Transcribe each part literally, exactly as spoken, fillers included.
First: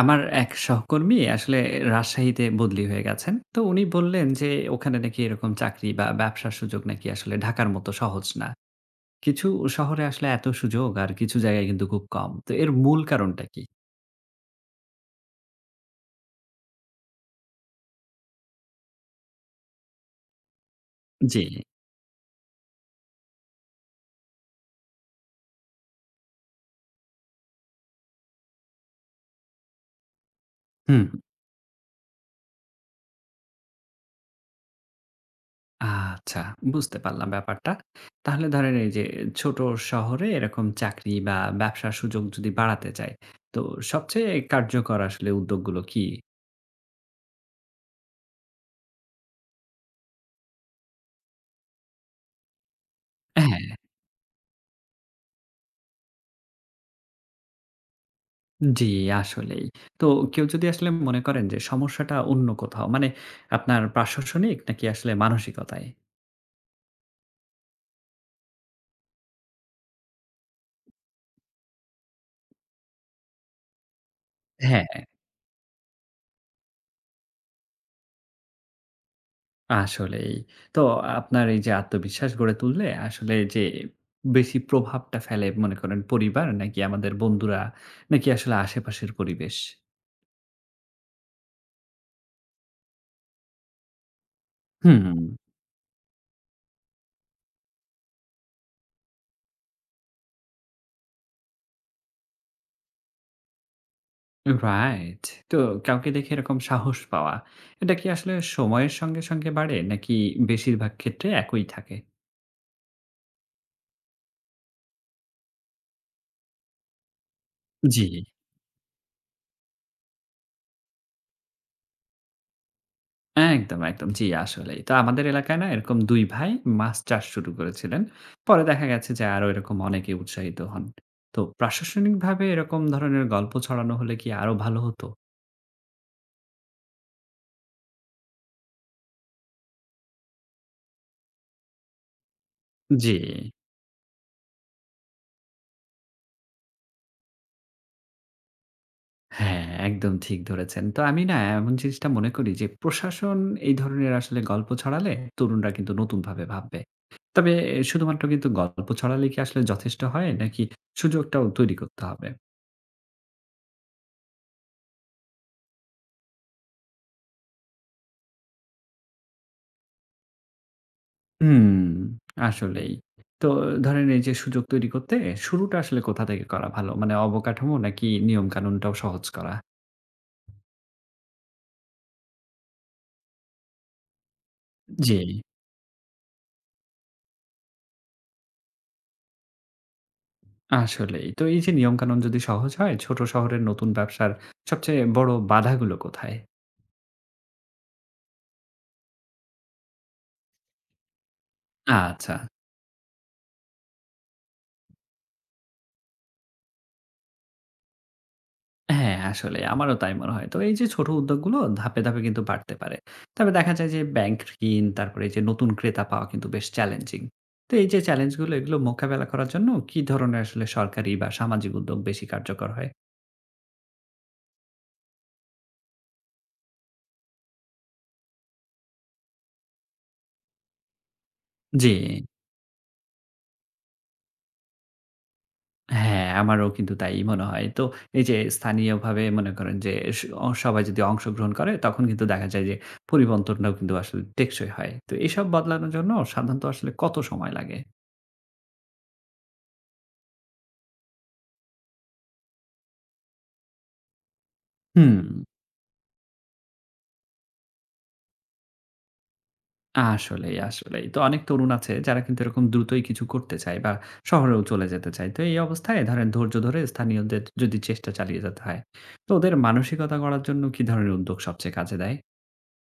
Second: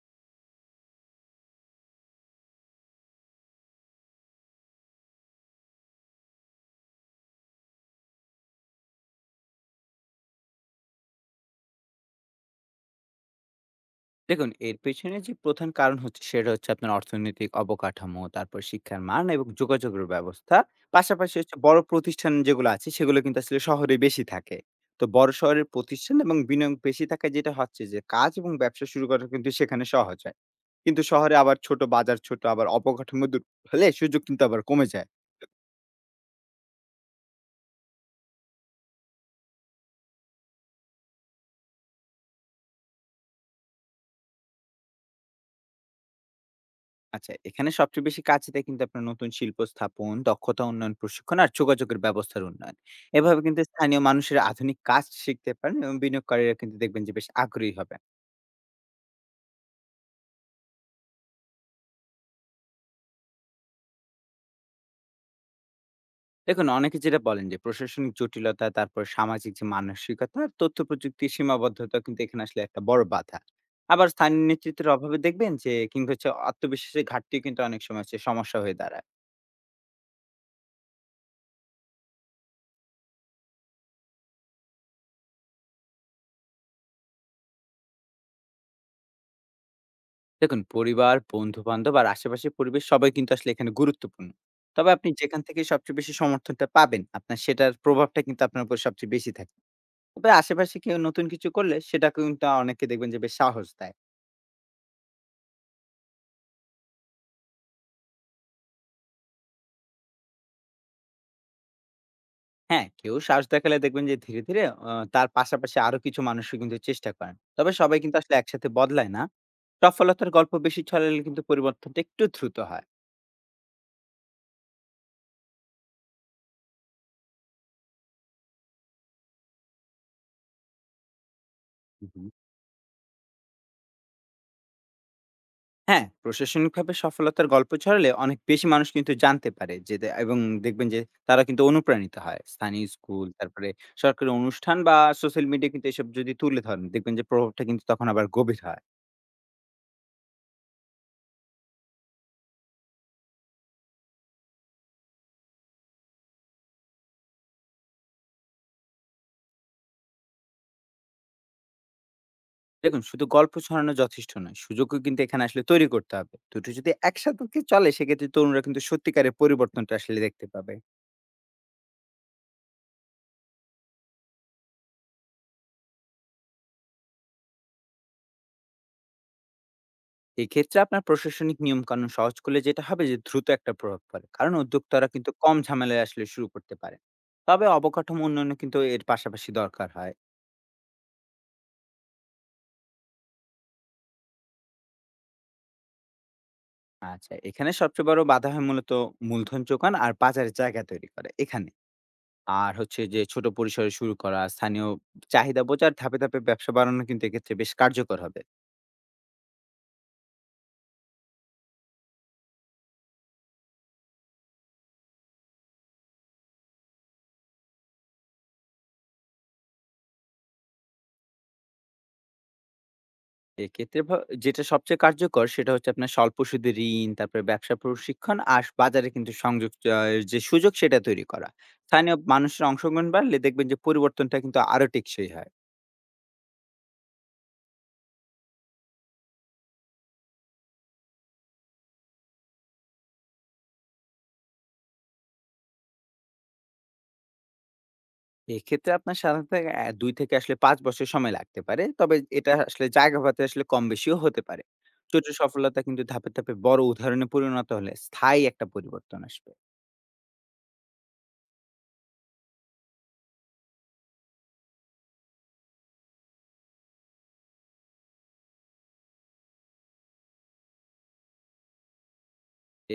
আমার এক সহকর্মী আসলে রাজশাহীতে বদলি হয়ে গেছেন। তো উনি বললেন যে ওখানে নাকি এরকম চাকরি বা ব্যবসার সুযোগ নাকি আসলে ঢাকার মতো সহজ না। কিছু শহরে আসলে এত সুযোগ আর কিছু জায়গায় কিন্তু খুব কম। তো এর মূল কারণটা কি? দেখুন, এর পেছনে যে প্রধান কারণ হচ্ছে সেটা হচ্ছে আপনার অর্থনৈতিক অবকাঠামো, তারপর শিক্ষার মান এবং যোগাযোগের ব্যবস্থা। পাশাপাশি জি। হচ্ছে বড় প্রতিষ্ঠান যেগুলো আছে সেগুলো কিন্তু আসলে শহরে বেশি থাকে। তো বড় শহরের প্রতিষ্ঠান এবং বিনিয়োগ বেশি থাকে, যেটা হচ্ছে যে কাজ এবং ব্যবসা শুরু করা কিন্তু সেখানে সহজ হয়। হুম, কিন্তু শহরে আবার ছোট বাজার, ছোট আবার অবকাঠামো দূর হলে সুযোগ কিন্তু আবার কমে যায়। আচ্ছা বুঝতে পারলাম ব্যাপারটা। তাহলে ধরেন এই যে ছোট শহরে এরকম চাকরি বা ব্যবসার সুযোগ যদি বাড়াতে চায়, তো সবচেয়ে কার্যকর আসলে উদ্যোগগুলো কি? আচ্ছা, এখানে সবচেয়ে বেশি কাজ দেয় কিন্তু আপনার নতুন শিল্প স্থাপন, দক্ষতা উন্নয়ন প্রশিক্ষণ আর যোগাযোগের ব্যবস্থার উন্নয়ন। এভাবে কিন্তু হ্যাঁ, স্থানীয় মানুষেরা আধুনিক কাজ শিখতে পারেন এবং বিনিয়োগকারীরা কিন্তু দেখবেন যে বেশ আগ্রহী হবেন। জি, আসলেই। তো কেউ যদি আসলে মনে করেন যে সমস্যাটা অন্য কোথাও মানে আপনার প্রাশাসনিক নাকি আসলে মানসিকতায়? দেখুন, অনেকে যেটা বলেন যে প্রশাসনিক জটিলতা, তারপর সামাজিক যে মানসিকতা আর তথ্য প্রযুক্তির সীমাবদ্ধতা কিন্তু এখানে আসলে একটা বড় বাধা। আবার স্থানীয় নেতৃত্বের হ্যাঁ। অভাবে দেখবেন যে কিংবা হচ্ছে আত্মবিশ্বাসের ঘাটতিও কিন্তু অনেক সময় হচ্ছে সমস্যা হয়ে দাঁড়ায়। আসলেই। তো আপনার এই যে আত্মবিশ্বাস গড়ে তুললে আসলে যে বেশি প্রভাবটা ফেলে মনে করেন পরিবার নাকি আমাদের বন্ধুরা নাকি আসলে আশেপাশের পরিবেশ? দেখুন, পরিবার, বন্ধু-বান্ধব আর আশেপাশের পরিবেশ সবাই কিন্তু আসলে এখানে গুরুত্বপূর্ণ। তবে আপনি হুম। যেখান থেকে সবচেয়ে বেশি সমর্থনটা পাবেন, আপনার সেটার প্রভাবটা কিন্তু আপনার উপর সবচেয়ে বেশি থাকে। তবে আশেপাশে কেউ নতুন কিছু করলে সেটা কিন্তু অনেকে দেখবেন যে বেশ সাহস দেয়। রাইট। তো কাউকে দেখে এরকম সাহস পাওয়া, এটা কি আসলে সময়ের সঙ্গে, সঙ্গে বাড়ে নাকি বেশিরভাগ ক্ষেত্রে একই থাকে? হ্যাঁ, কেউ সাহস দেখালে দেখবেন যে ধীরে, ধীরে অ তার পাশাপাশি আরো কিছু মানুষও কিন্তু চেষ্টা করেন। তবে সবাই জি। কিন্তু আসলে একসাথে বদলায় না। সফলতার গল্প বেশি ছড়ালে কিন্তু পরিবর্তনটা একটু দ্রুত হয়। একদম, একদম। জি, আসলেই। তো আমাদের এলাকায় না এরকম দুই ভাই মাছ চাষ শুরু করেছিলেন। পরে দেখা গেছে যে আরো এরকম অনেকে উৎসাহিত হন। তো হু, হু। প্রাশাসনিকভাবে এরকম ধরনের গল্প ছড়ানো হলে কি আরো ভালো হতো? হ্যাঁ, প্রশাসনিকভাবে সফলতার গল্প ছড়ালে অনেক বেশি মানুষ কিন্তু জানতে পারে যে দে এবং দেখবেন যে তারা কিন্তু অনুপ্রাণিত হয়। স্থানীয় জি। স্কুল, তারপরে সরকারি অনুষ্ঠান বা সোশ্যাল মিডিয়া কিন্তু এসব যদি তুলে ধরেন, দেখবেন যে প্রভাবটা কিন্তু তখন আবার গভীর হয়। হ্যাঁ, একদম ঠিক ধরেছেন। তো আমি না এমন জিনিসটা মনে করি যে প্রশাসন এই ধরনের আসলে গল্প ছড়ালে তরুণরা কিন্তু নতুনভাবে ভাববে। তবে শুধুমাত্র কিন্তু গল্প ছড়ালেই কি আসলে যথেষ্ট হয় নাকি সুযোগটাও তৈরি করতে হবে? দেখুন, শুধু গল্প ছড়ানো যথেষ্ট নয়, সুযোগও কিন্তু এখানে আসলে তৈরি করতে হবে। দুটো যদি একসাথে চলে সেক্ষেত্রে তরুণরা কিন্তু সত্যিকারের পরিবর্তনটা আসলে দেখতে পাবে। হুম, আসলেই। তো ধরেন এই যে সুযোগ তৈরি করতে শুরুটা আসলে কোথা থেকে করা ভালো? মানে অবকাঠামো নাকি নিয়মকানুনটাও সহজ করা? এক্ষেত্রে আপনার প্রশাসনিক নিয়মকানুন সহজ করলে যেটা হবে যে দ্রুত একটা প্রভাব পড়ে, কারণ উদ্যোক্তারা জি। কিন্তু কম ঝামেলায় আসলে শুরু করতে পারে। তবে অবকাঠামো উন্নয়ন কিন্তু এর পাশাপাশি দরকার হয়। আসলেই। তো এই যে নিয়মকানুন যদি সহজ হয়, ছোট শহরের নতুন ব্যবসার সবচেয়ে বড় বাধাগুলো কোথায়? আচ্ছা, এখানে সবচেয়ে বড় বাধা হয় মূলত মূলধন যোগান আর বাজারে জায়গা তৈরি করে এখানে। আচ্ছা। আর হচ্ছে যে ছোট পরিসরে শুরু করা, স্থানীয় চাহিদা বোঝার ধাপে ধাপে ব্যবসা বাড়ানো কিন্তু এক্ষেত্রে বেশ কার্যকর হবে। হ্যাঁ, আসলে আমারও তাই মনে হয়। তো এই যে ছোট উদ্যোগগুলো ধাপে, ধাপে কিন্তু বাড়তে পারে। তবে দেখা যায় যে ব্যাংক ঋণ, তারপরে এই যে নতুন ক্রেতা পাওয়া কিন্তু বেশ চ্যালেঞ্জিং। তো এই যে চ্যালেঞ্জগুলো এগুলো মোকাবেলা করার জন্য কি ধরনের আসলে সরকারি বা সামাজিক উদ্যোগ বেশি কার্যকর হয়? এক্ষেত্রে ভা যেটা সবচেয়ে কার্যকর সেটা হচ্ছে আপনার স্বল্প সুদে ঋণ, তারপরে ব্যবসা প্রশিক্ষণ আর বাজারে কিন্তু সংযোগ, আ যে সুযোগ সেটা তৈরি করা। জি। স্থানীয় মানুষের অংশগ্রহণ বাড়লে দেখবেন যে পরিবর্তনটা কিন্তু আরো টেকসই হয়। হ্যাঁ, আমারও কিন্তু তাই মনে হয়। তো এই যে স্থানীয়ভাবে মনে করেন যে স অ সবাই যদি অংশগ্রহণ করে তখন কিন্তু দেখা যায় যে পরিবর্তনটাও কিন্তু আসলে টেকসই হয়। তো এসব বদলানোর জন্য সাধারণত আসলে কত সময় লাগে? এক্ষেত্রে আপনার সাধারণত অ্যা দুই থেকে আসলে পাঁচ বছর সময় লাগতে পারে। তবে এটা আসলে জায়গা ভেদে আসলে কম বেশিও হতে পারে। হুম। ছোট সফলতা কিন্তু ধাপে, ধাপে বড় উদাহরণে পরিণত হলে স্থায়ী একটা পরিবর্তন আসবে। আসলেই, আসলেই। তো অনেক তরুণ আছে যারা কিন্তু এরকম দ্রুতই কিছু করতে চায় বা শহরেও চলে যেতে চায়। তো এই অবস্থায় ধরেন ধৈর্য ধরে স্থানীয়দের যদি চেষ্টা চালিয়ে যেতে হয়, তো ওদের মানসিকতা গড়ার জন্য কি ধরনের উদ্যোগ সবচেয়ে কাজে দেয়?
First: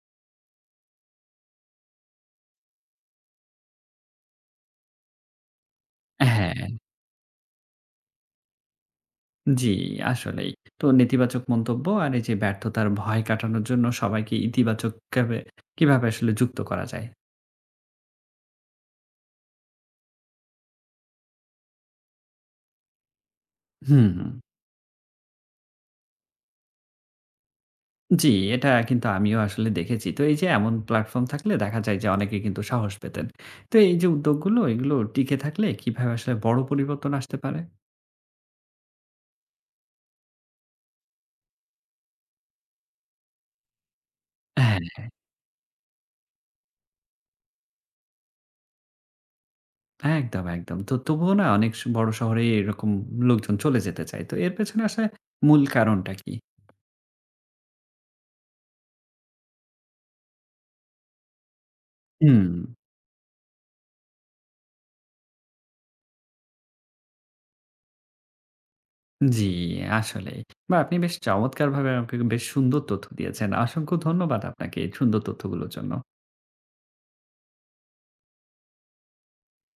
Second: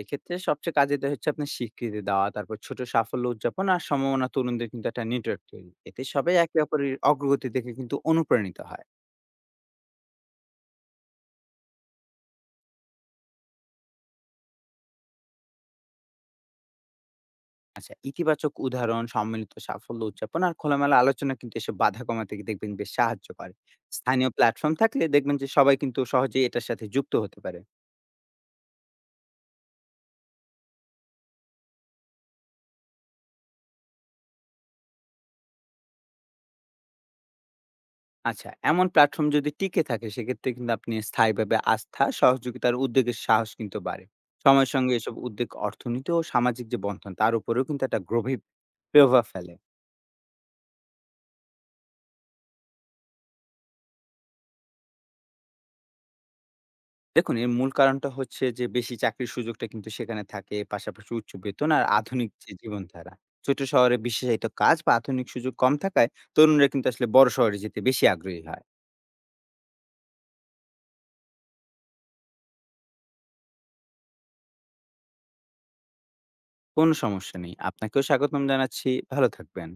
এক্ষেত্রে সবচেয়ে কাজে দেয় হচ্ছে আপনার স্বীকৃতি দেওয়া, তারপর ছোট সাফল্য উদযাপন আর সম্ভাবনা তরুণদের কিন্তু একটা নেটওয়ার্ক তৈরি। এতে সবাই একে হ্যাঁ, অপরের অগ্রগতি দেখে কিন্তু অনুপ্রাণিত হয়। জি, আসলেই। তো নেতিবাচক মন্তব্য আর এই যে ব্যর্থতার ভয় কাটানোর জন্য সবাইকে ইতিবাচক ভাবে কিভাবে আসলে যুক্ত করা যায়? আচ্ছা, ইতিবাচক উদাহরণ, সম্মিলিত সাফল্য উদযাপন আর খোলামেলা আলোচনা কিন্তু এসব বাধা কমাতে দেখবেন বেশ সাহায্য করে। হুম। হুম। স্থানীয় প্ল্যাটফর্ম থাকলে দেখবেন যে সবাই কিন্তু সহজেই এটার সাথে যুক্ত হতে পারে। জি, এটা কিন্তু আমিও আসলে দেখেছি। তো এই যে এমন প্ল্যাটফর্ম থাকলে দেখা যায় যে অনেকে কিন্তু সাহস পেতেন। তো এই যে উদ্যোগগুলো এগুলো টিকে থাকলে কিভাবে আসলে বড় পরিবর্তন আসতে পারে? আচ্ছা, এমন প্ল্যাটফর্ম যদি টিকে থাকে সেক্ষেত্রে কিন্তু আপনি স্থায়ীভাবে আস্থা, সহযোগিতা আর উদ্যোগের সাহস কিন্তু বাড়ে। সময়ের সঙ্গে হ্যাঁ। এসব উদ্যোগ অর্থনীতি ও সামাজিক যে বন্ধন তার উপরেও কিন্তু একটা গভীর প্রভাব ফেলে। একদম, একদম। তো তবুও না অনেক স বড় শহরে এরকম লোকজন চলে যেতে চায়। তো এর পেছনে আসলে মূল কারণটা কি? দেখুন, এর মূল কারণটা হচ্ছে যে বেশি চাকরির সুযোগটা কিন্তু সেখানে থাকে, পাশাপাশি উচ্চ বেতন আর আধুনিক হুম। যে জীবনধারা। ছোট শহরে বিশেষায়িত কাজ বা আধুনিক সুযোগ কম থাকায় তরুণরা কিন্তু আসলে বড় শহরে যেতে বেশি আগ্রহী হয়। জি, আসলেই। বা আপনি বেশ চমৎকারভাবে আমাকে বেশ সুন্দর তথ্য দিয়েছেন। অসংখ্য ধন্যবাদ আপনাকে এই সুন্দর তথ্যগুলোর জন্য। কোনো সমস্যা নেই। আপনাকেও স্বাগতম জানাচ্ছি। ভালো থাকবেন।